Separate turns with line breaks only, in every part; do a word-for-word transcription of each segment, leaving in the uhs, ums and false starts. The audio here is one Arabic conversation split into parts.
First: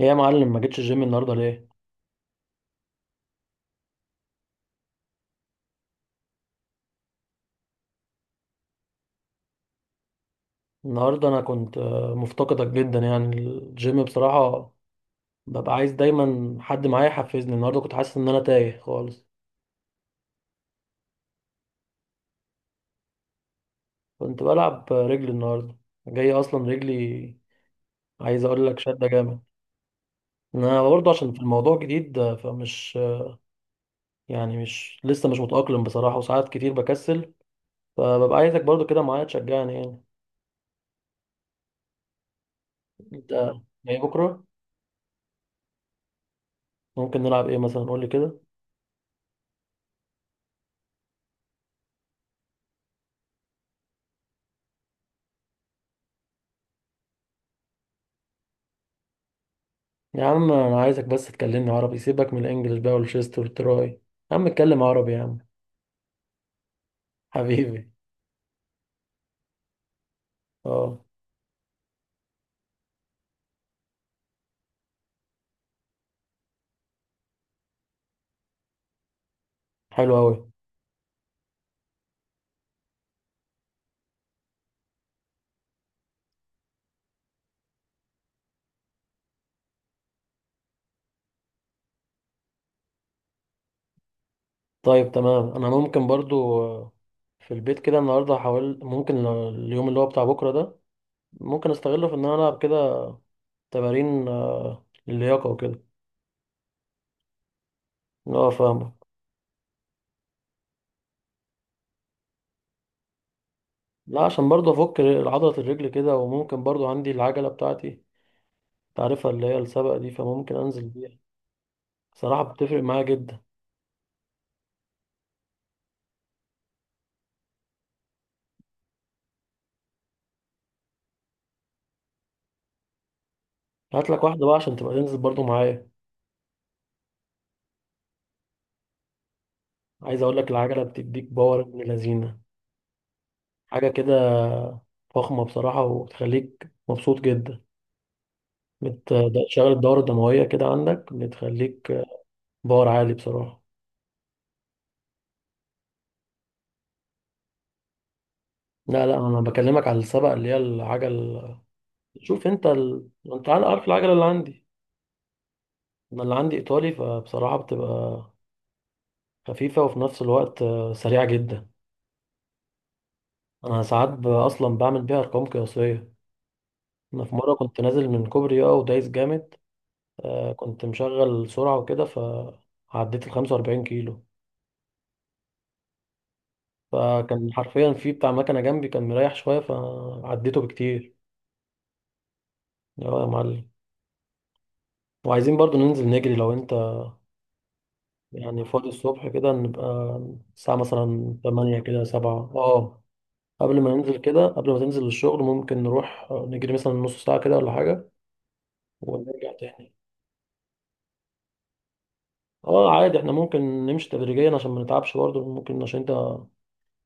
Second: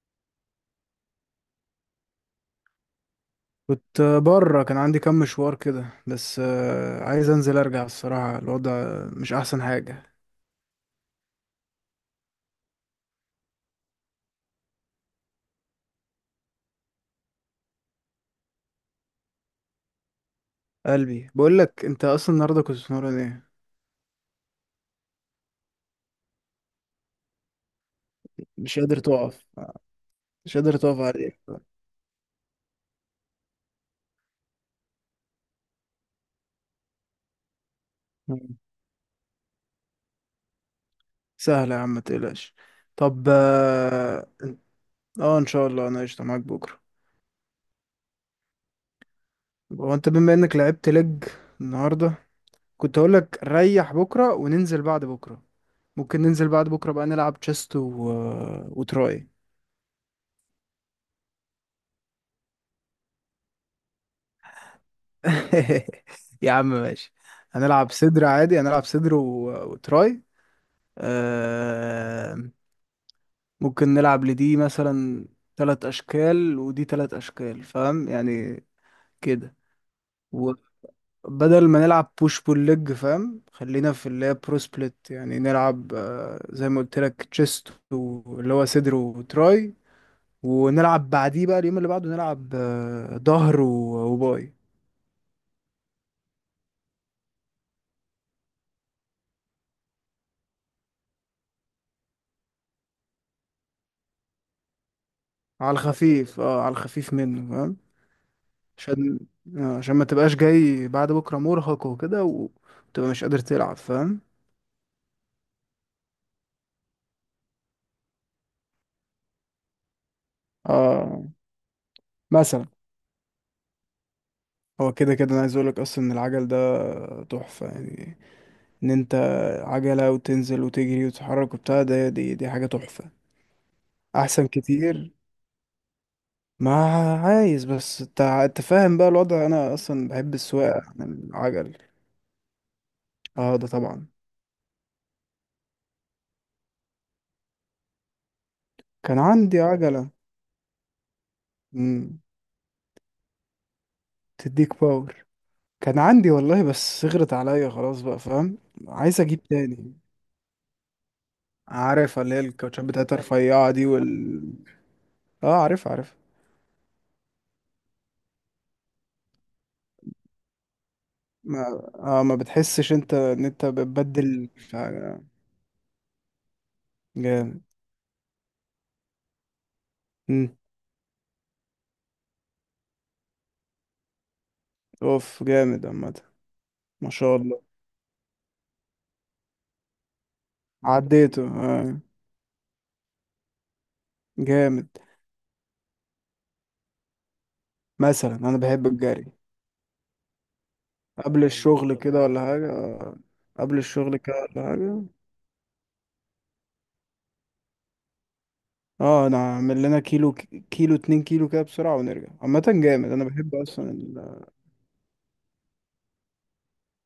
ايه يا معلم، ما جيتش الجيم النهارده ليه؟
كنت بره كان عندي كام مشوار كده بس آه، عايز انزل ارجع. الصراحة الوضع مش احسن حاجة.
النهارده انا كنت آه، مفتقدك جدا يعني الجيم بصراحه. ببقى عايز دايما حد معايا يحفزني. النهارده كنت حاسس ان انا تايه خالص.
قلبي بقول لك، انت اصلا النهارده كنت بتمرن ايه؟
كنت بلعب رجلي النهارده، جاي اصلا رجلي. عايز اقول
مش
لك
قادر
شده جامد.
تقف. مش قادر
انا
تقف
برضه عشان في
عليك.
الموضوع جديد، آه، فمش آه، يعني مش لسه مش متاقلم بصراحه، وساعات كتير بكسل، فببقى
مم.
عايزك برضه كده معايا تشجعني يعني.
سهلة يا عم، ما تقلقش. طب
انت جاي
اه.
بكره؟
آه، ان شاء الله انا قشطة معاك بكرة.
ممكن نلعب ايه مثلا؟ قول لي كده.
هو انت بما انك لعبت لج النهارده، كنت اقول لك ريح بكرة وننزل بعد بكرة. ممكن ننزل بعد بكرة بقى نلعب تشيست و... وتراي.
يا عم انا عايزك بس تكلمني عربي، سيبك من الانجليش بقى والشيست والتراي. يا عم اتكلم عربي يا عم.
يا عم ماشي.
حبيبي.
هنلعب صدر عادي، هنلعب صدر و... وتراي.
اه،
آه... ممكن نلعب لدي مثلا، ثلاث اشكال ودي ثلاث اشكال، فاهم يعني كده.
حلو قوي.
وبدل ما نلعب بوش بول ليج، فاهم، خلينا في اللي هي برو سبليت، يعني نلعب آه... زي ما قلت لك تشيست، واللي هو صدر وتراي. ونلعب بعديه بقى، اليوم اللي بعده نلعب آه... ظهر و... وباي.
طيب تمام، انا ممكن برضو آه، في البيت كده النهارده هحاول، ممكن اليوم اللي هو بتاع بكره ده ممكن استغله في ان انا العب كده تمارين آه، اللياقه
على
وكده.
الخفيف، اه على الخفيف منه فاهم.
اه فاهمك.
عشان آه، عشان ما تبقاش جاي بعد بكرة مرهق وكده وتبقى مش قادر تلعب، فاهم؟
لا، عشان برضو افك ر- عضله الرجل كده. وممكن برضو عندي العجله بتاعتي، تعرفها، اللي هي السبق دي، فممكن انزل بيها.
اه
صراحه
مثلا.
بتفرق معايا جدا.
هو كده كده انا عايز اقولك اصلا ان العجل ده تحفة يعني، ان انت عجلة وتنزل وتجري وتتحرك وبتاع ده، دي دي حاجة تحفة.
هات لك واحده
احسن
بقى عشان تبقى
كتير.
تنزل برضو معايا.
ما عايز بس انت انت فاهم بقى الوضع، انا اصلا
عايز
بحب
اقول لك العجله
السواقة عن
بتديك باور
العجل.
ابن لذينه،
اه ده
حاجه
طبعا.
كده فخمه بصراحه، وبتخليك مبسوط جدا.
كان عندي
بتشغل الدوره
عجلة.
الدمويه كده عندك، بتخليك
مم.
باور عالي بصراحه.
تديك باور. كان عندي والله، بس صغرت عليا خلاص بقى فاهم.
لا لا،
عايز
انا
اجيب
بكلمك
تاني.
على السبق اللي هي العجل.
عارف اللي هي
شوف انت
الكاوتشات
ال...
بتاعتها
انت
الرفيعة
عارف
دي
العجله اللي
وال
عندي.
اه، عارف عارف.
انا اللي عندي ايطالي، فبصراحه بتبقى خفيفه وفي نفس الوقت آه، سريعه جدا.
ما اه، ما بتحسش انت ان انت
انا ساعات ب-
بتبدل
اصلا
ف-
بعمل بيها ارقام قياسيه. انا في مره
جامد.
كنت نازل من كوبري، اه، ودايس جامد.
مم.
آه، كنت مشغل سرعة وكده فعديت ال 45 كيلو.
اوف جامد عامة. ما شاء
فكان
الله.
حرفيا في بتاع مكنة جنبي كان مريح شوية فعديته بكتير.
عديته آه.
اه يا معلم.
جامد.
وعايزين برضو ننزل نجري لو انت
مثلا انا
يعني
بحب
فاضي الصبح
الجري.
كده. نبقى الساعة مثلا
قبل
تمانية
الشغل
كده،
كده ولا
سبعة،
حاجة
اه.
آه. قبل
قبل ما ننزل
الشغل كده
كده،
ولا
قبل ما
حاجة.
تنزل الشغل، ممكن نروح آه، نجري مثلا نص ساعة كده ولا حاجة
اه، انا
ونرجع
اعمل
تاني.
لنا كيلو، كيلو اتنين كيلو كده بسرعة ونرجع. عامة
اه
جامد،
عادي،
انا
احنا
بحب
ممكن
اصلا
نمشي
ال...
تدريجيا عشان ما نتعبش برضه، ممكن عشان انت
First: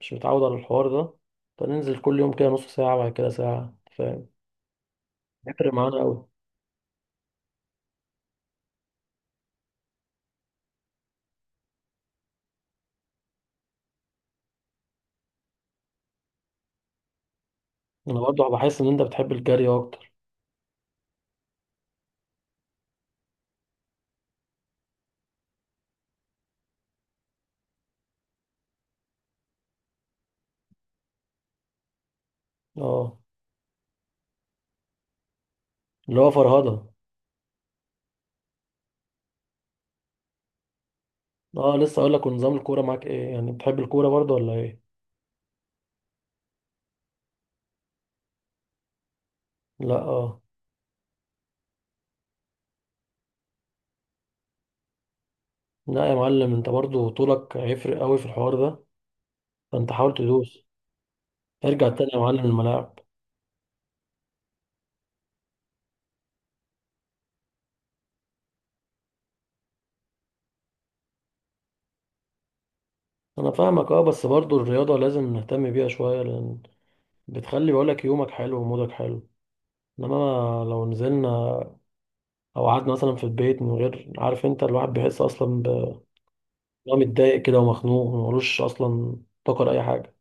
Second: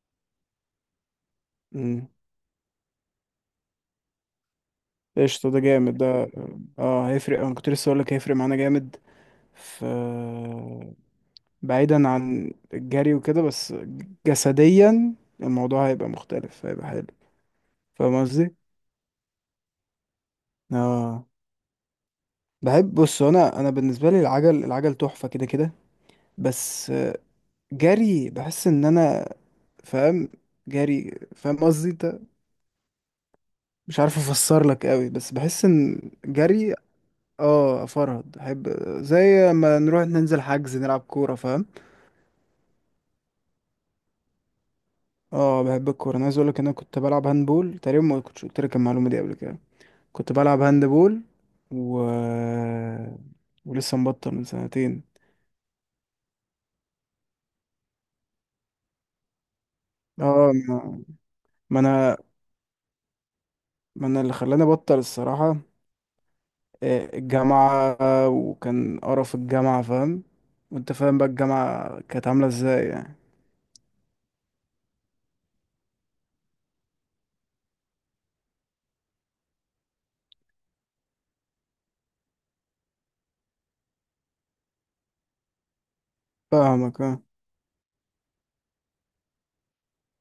مش متعود على الحوار ده، فننزل
مم.
كل يوم كده نص ساعة، بعد كده ساعة، فاهم.
قشطة، ده
بيفرق
جامد
معانا أوي.
ده. اه هيفرق، انا كنت لسه هقولك هيفرق معانا جامد. ف بعيدا عن الجري وكده، بس جسديا الموضوع هيبقى مختلف، هيبقى حلو.
أنا
فاهم
برضه
قصدي؟
بحس إن أنت بتحب الجري أكتر.
اه بحب. بص انا انا بالنسبة لي العجل العجل تحفة كده كده. بس جري، بحس ان انا فاهم. جري، فاهم قصدي انت.
أه،
مش عارف افسر لك قوي، بس بحس ان
اللي هو
جري.
فرهدة.
اه افرهد، احب زي ما نروح ننزل حجز نلعب كورة، فاهم.
أه، لسه أقول لك، ونظام الكورة معاك إيه؟ يعني بتحب الكورة برضه ولا إيه؟
اه بحب الكوره، انا عايز اقول لك ان انا كنت بلعب هاندبول تقريبا. ما كنتش قلت لك المعلومه دي قبل كده.
لأ
كنت
أه.
بلعب هاندبول، و ولسه مبطل من سنتين.
لا يا معلم، أنت برضه طولك هيفرق أوي في الحوار ده، فأنت حاول
اه
تدوس،
ما. ما
ارجع تاني
انا،
يا معلم الملاعب.
ما انا اللي خلاني ابطل الصراحه. آه، الجامعه، وكان قرف الجامعه فاهم. وانت فاهم بقى الجامعه كانت عامله ازاي يعني.
أنا فاهمك أه، بس برضه الرياضة لازم نهتم بيها شوية، لأن بتخلي، بقولك، يومك حلو ومودك حلو. إنما لو نزلنا او قعدنا مثلا في البيت من غير، عارف انت الواحد بيحس اصلا ب- إن هو
فاهمك اه.
متضايق كده ومخنوق، وملوش اصلا طاقه لاي حاجه.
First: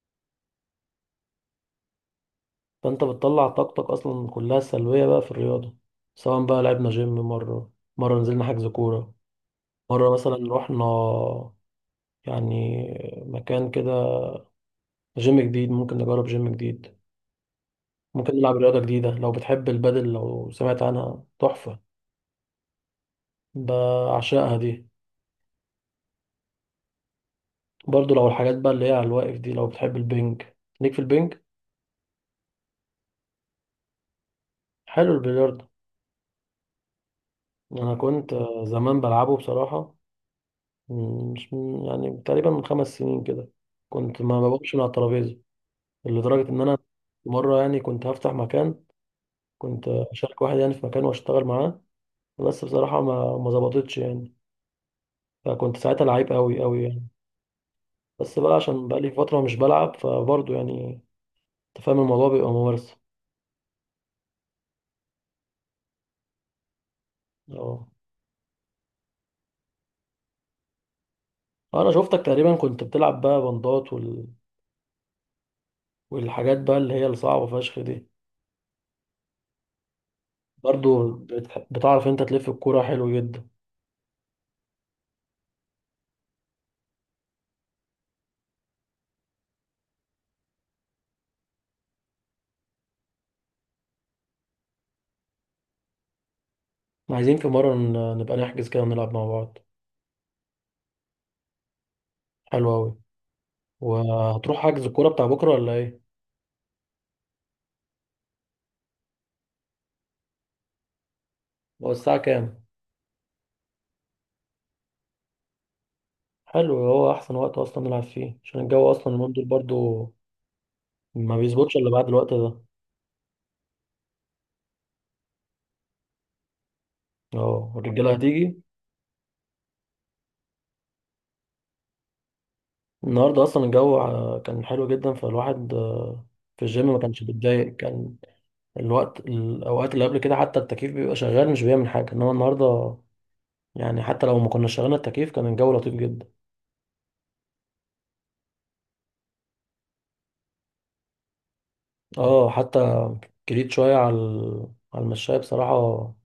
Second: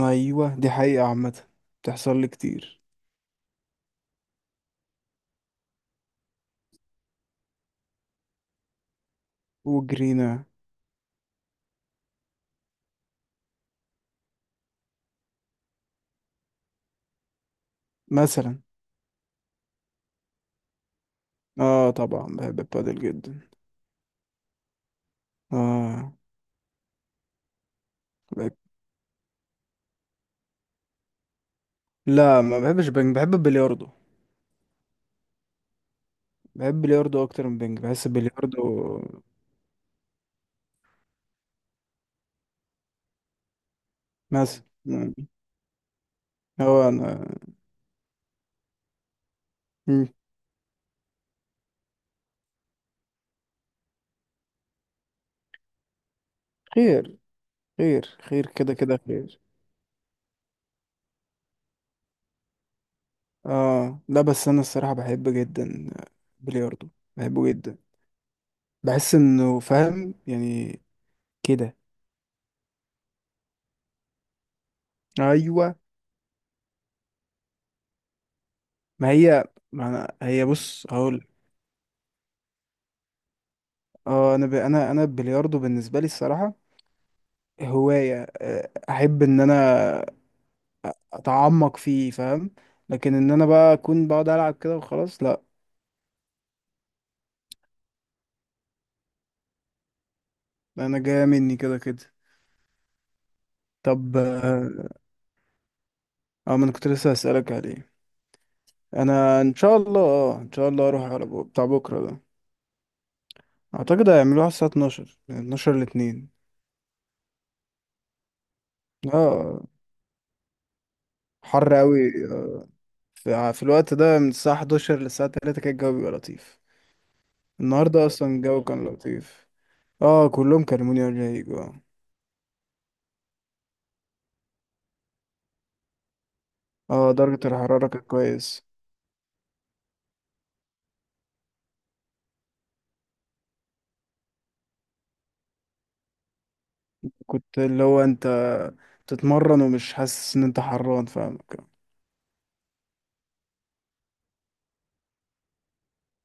ايوه دي حقيقه عامه، بتحصل لي كتير.
فانت بتطلع طاقتك اصلا كلها سلبيه بقى في الرياضه، سواء بقى لعبنا جيم، مره مره نزلنا حجز كوره، مره مثلا
وجرينا
رحنا يعني مكان كده، جيم جديد، ممكن نجرب جيم جديد، ممكن نلعب
مثلا.
رياضه جديده. لو بتحب البادل، لو سمعت عنها تحفه،
اه طبعا بحب البادل جدا.
بعشقها دي.
اه
برضو لو الحاجات بقى اللي هي على الواقف دي، لو بتحب البنج، ليك في البنج.
لا، ما بحبش بنج، بحب البلياردو.
حلو البلياردو.
بحب البلياردو اكتر من بنج،
انا
بحس
كنت آه، زمان
البلياردو.
بلعبه بصراحه. مم، مش من- يعني تقريبا من خمس سنين كده كنت ما
مثلا.
بقومش من على الترابيزه، لدرجه ان انا
هو انا.
مره يعني كنت هفتح مكان، كنت
مم.
اشارك واحد يعني في مكان واشتغل معاه، بس بصراحه ما ما ظبطتش يعني. فكنت ساعتها لعيب قوي قوي يعني.
خير. خير
بس
خير
بقى
كده
عشان بقى
كده
لي فتره
خير.
مش بلعب، فبرضه يعني انت فاهم الموضوع بيبقى ممارسه.
اه لا، بس انا الصراحة بحب جدا بلياردو، بحبه جدا.
اه.
بحس انه فاهم يعني كده.
انا شفتك تقريبا كنت بتلعب بقى بندات وال...
ايوه.
والحاجات بقى اللي هي الصعبه فشخ دي.
ما هي، ما أنا هي بص
برضه
هقول.
بتح- بتعرف انت تلف الكوره حلو جدا.
اه انا ب... انا انا البلياردو بالنسبة لي الصراحة هواية. آه، احب ان انا اتعمق فيه فاهم. لكن ان انا بقى اكون بقعد العب كده وخلاص، لا.
عايزين في مرة ن- نبقى نحجز كده ونلعب مع بعض.
انا جايه مني كده كده.
حلو أوي.
طب
وهتروح
اه.
حجز الكورة بتاع بكرة ولا إيه؟
آه، ما انا كنت لسه هسألك عليه. انا ان شاء الله، اه ان شاء الله اروح على بو- بتاع
هو
بكره
الساعة
ده.
كام؟
اعتقد هيعملوها على الساعه اتناشر، من اتناشر ل اتنين.
حلو، هو أحسن وقت أصلا نلعب فيه، عشان الجو أصلا اليومين دول
اه
برضو ما
حر
بيظبطش إلا
قوي.
بعد الوقت ده.
في, في الوقت ده، من الساعه حداشر للساعه ثلاثة كان الجو بيبقى لطيف.
اه
النهارده
الرجالة
اصلا
هتيجي.
الجو كان لطيف. اه كلهم كلموني قبل ما يجوا.
النهاردة أصلا الجو ع- كان حلو جدا، فالواحد آه، في الجيم ما
اه
كانش
درجه
بيتضايق.
الحراره كانت
كان
كويس
الوقت، الأوقات اللي قبل كده، حتى التكييف بيبقى شغال مش بيعمل حاجة، إنما النهاردة يعني حتى لو ما كنا شغلنا التكييف كان الجو لطيف جدا.
كنت اللي هو انت تتمرن ومش حاسس ان انت حران، فاهمك؟
اه حتى جريت شوية على ال- على المشاية بصراحة.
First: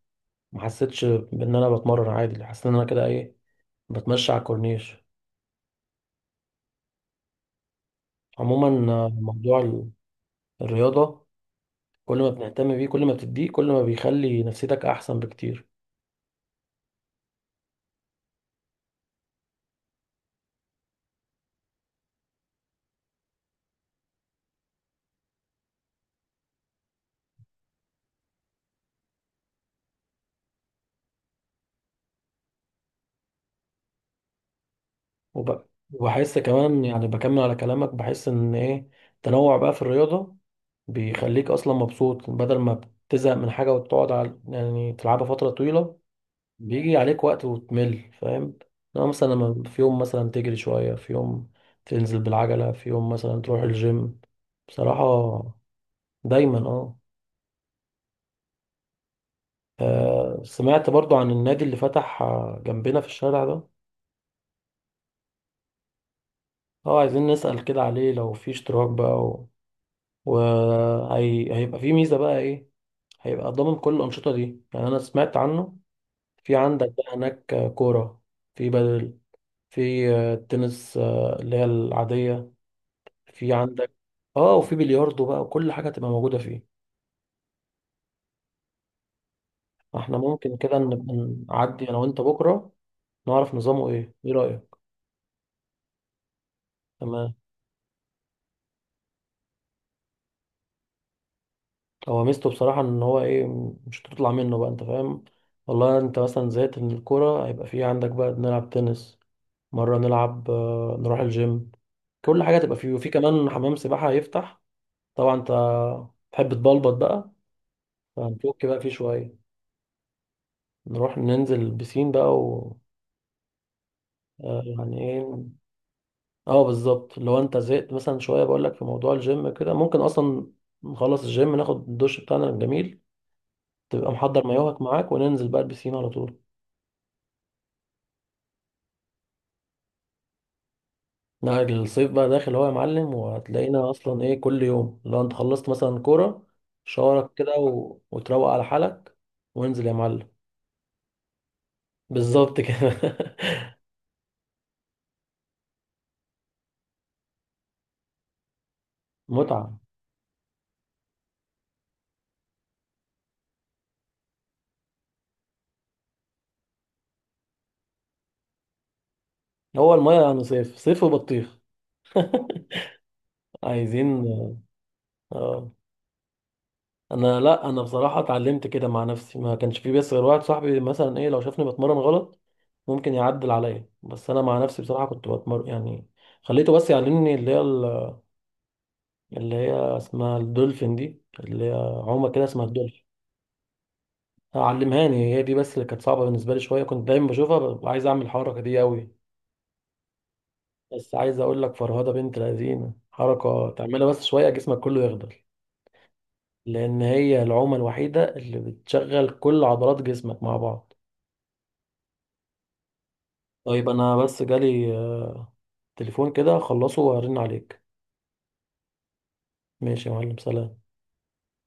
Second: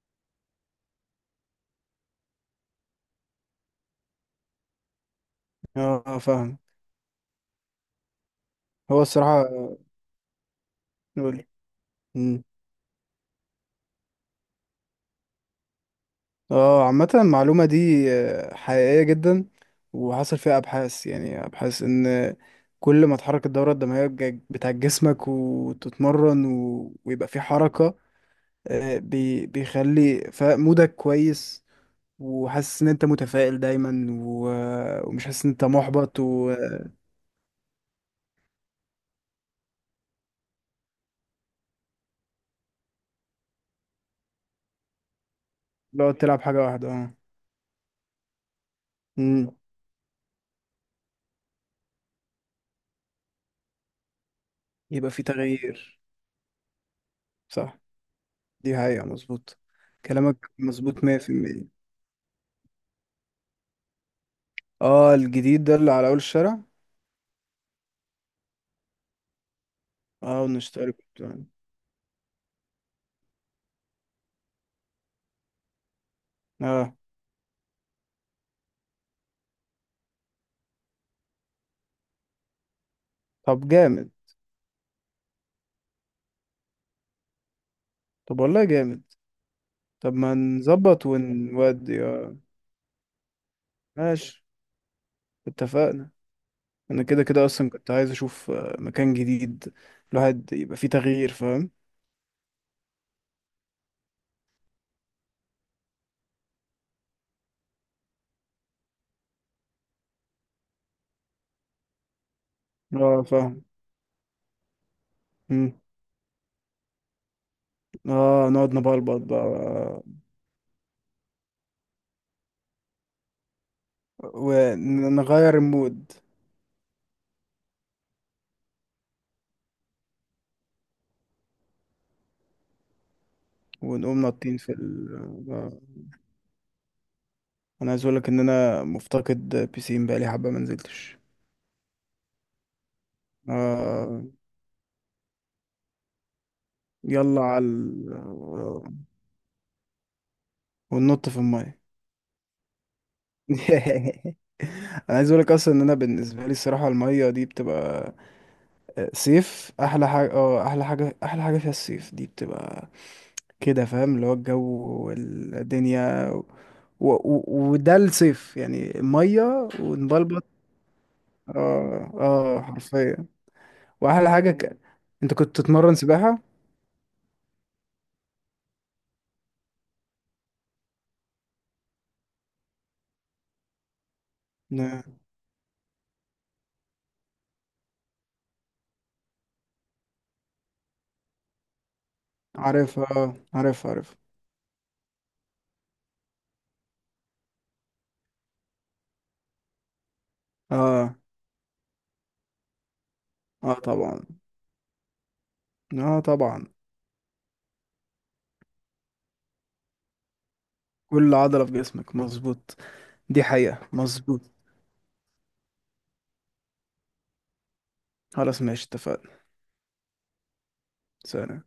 ما حسيتش بإن أنا بتمرن عادي، حسيت إن أنا كده إيه، بتمشى على الكورنيش.
اه فاهم.
عموما
هو
آه،
الصراحة
موضوع ال- الرياضة،
نقول،
كل ما بنهتم بيه، كل ما بتديه، كل ما بيخلي نفسيتك أحسن بكتير.
اه عامة المعلومة دي آه، حقيقية جدا. وحصل فيها ابحاث، يعني ابحاث ان كل ما تحرك الدورة الدموية بج- بتاعت جسمك وتتمرن و... ويبقى في حركة، آه، بي... بيخلي ف- مودك كويس. وحاسس ان انت متفائل دايما و... ومش حاسس ان انت
وب-
محبط
وبحس كمان
ولو
يعني، بكمل على كلامك، بحس إن إيه، التنوع بقى في الرياضة بيخليك أصلا مبسوط، بدل ما بتزهق من حاجة وتقعد على، يعني تلعبها فترة طويلة،
تلعب حاجة
بيجي
واحدة.
عليك وقت وتمل فاهم. لو مثلا،
اه
لما في يوم مثلا تجري شوية، في يوم تنزل بالعجلة، في يوم مثلا تروح الجيم، بصراحة
يبقى في تغيير.
دايما، اه.
صح. دي حقيقة مظبوط.
آه،
كلامك
سمعت
مظبوط
برضو عن النادي
مية بالمية.
اللي فتح آه، جنبنا في الشارع ده.
اه الجديد ده اللي على اول الشارع.
اه، عايزين نسأل كده عليه لو في اشتراك بقى و...
اه، ونشتري برتقال.
وهي... هيبقى في ميزة بقى ايه. هيبقى ضامن كل الأنشطة دي. يعني أنا سمعت عنه، في عندك
اه.
بقى هناك آه، كورة، في بدل، في آه، تنس، آه، اللي هي العادية، في
طب
عندك،
جامد.
اه، وفي بلياردو بقى، وكل حاجة تبقى موجودة فيه.
طب والله جامد. طب
احنا
ما
ممكن كده
نظبط
نبقى نعدي انا
ونودي
وانت
اه.
بكرة، نعرف نظامه ايه. ايه
ماشي
رأيك؟
اتفقنا. انا كده
تمام.
كده اصلا كنت عايز اشوف آه، مكان جديد. الواحد يبقى فيه تغيير فاهم.
هو ميزته بصراحة ان هو ايه، مش هتطلع منه بقى انت فاهم. والله انت مثلا زهقت من الكورة، هيبقى في عندك بقى نلعب تنس، مرة نلعب، آه، نروح الجيم، كل حاجة تبقى فيه. وفي
اه
كمان
فاهم.
حمام سباحة هيفتح، طبعا انت
مم.
تحب تبلبط بقى،
اه،
فهنفك
نقعد
بقى فيه
نبلبط
شوية،
بقى
نروح ننزل البسين بقى و آه، يعني ايه،
ونغير المود.
اه بالظبط. لو انت زهقت مثلا شويه، بقول لك في موضوع الجيم كده، ممكن اصلا نخلص الجيم، ناخد الدش بتاعنا الجميل، تبقى
ونقوم
محضر
نطين في
مايوهك
ال
معاك، وننزل بقى
آه،
البسين على طول.
انا عايز اقولك ان انا مفتقد بيسين بقالي حبه ما نزلتش.
لا الصيف بقى داخل هو يا معلم، وهتلاقينا اصلا
آه،
ايه كل يوم. لو انت خلصت مثلا كوره، شاورك
يلا
كده
على
و...
ال-
وتروق على حالك وانزل يا معلم.
وننط في الميه.
بالظبط كده.
انا عايز اقولك اصلا ان انا بالنسبه لي الصراحه، الميه دي بتبقى آه، صيف
متعه.
احلى حاجه. اه احلى حاجه، احلى حاجه فيها الصيف، دي بتبقى كده فاهم. اللي هو الجو والدنيا و... و... وده الصيف يعني، ميه
هو الميه يعني
ونبلبط.
صيف صيف وبطيخ.
اه اه حرفيا.
عايزين.
واحلى حاجه ك... انت كنت
اه.
تتمرن سباحه؟
انا، لا، انا بصراحه اتعلمت كده مع نفسي، ما كانش في بس غير واحد صاحبي مثلا ايه، لو شافني بتمرن غلط ممكن يعدل عليا، بس انا مع نفسي بصراحه كنت بتمرن يعني. خليته بس يعلمني اللي هي ال- اللي هي اسمها الدولفين دي، اللي هي عومه كده اسمها
عارفها،
الدولفين.
اه عارفها عارفها.
علمهاني هي دي بس، اللي كانت صعبه بالنسبه لي شويه. كنت دايما بشوفها ببقى عايز اعمل الحركه دي قوي. بس
اه
عايز اقول لك فرهده بنت لذينه، حركه
اه
تعملها بس
طبعا.
شويه جسمك كله يخضل،
اه طبعا.
لان هي العومه الوحيده اللي بتشغل كل عضلات جسمك مع بعض.
كل عضلة في جسمك، مظبوط. دي حقيقة
طيب انا
مظبوط.
بس جالي آه، تليفون كده، اخلصه وارن عليك.
خلاص ماشي اتفقنا.
ماشي يا معلم، سلام.
سلام.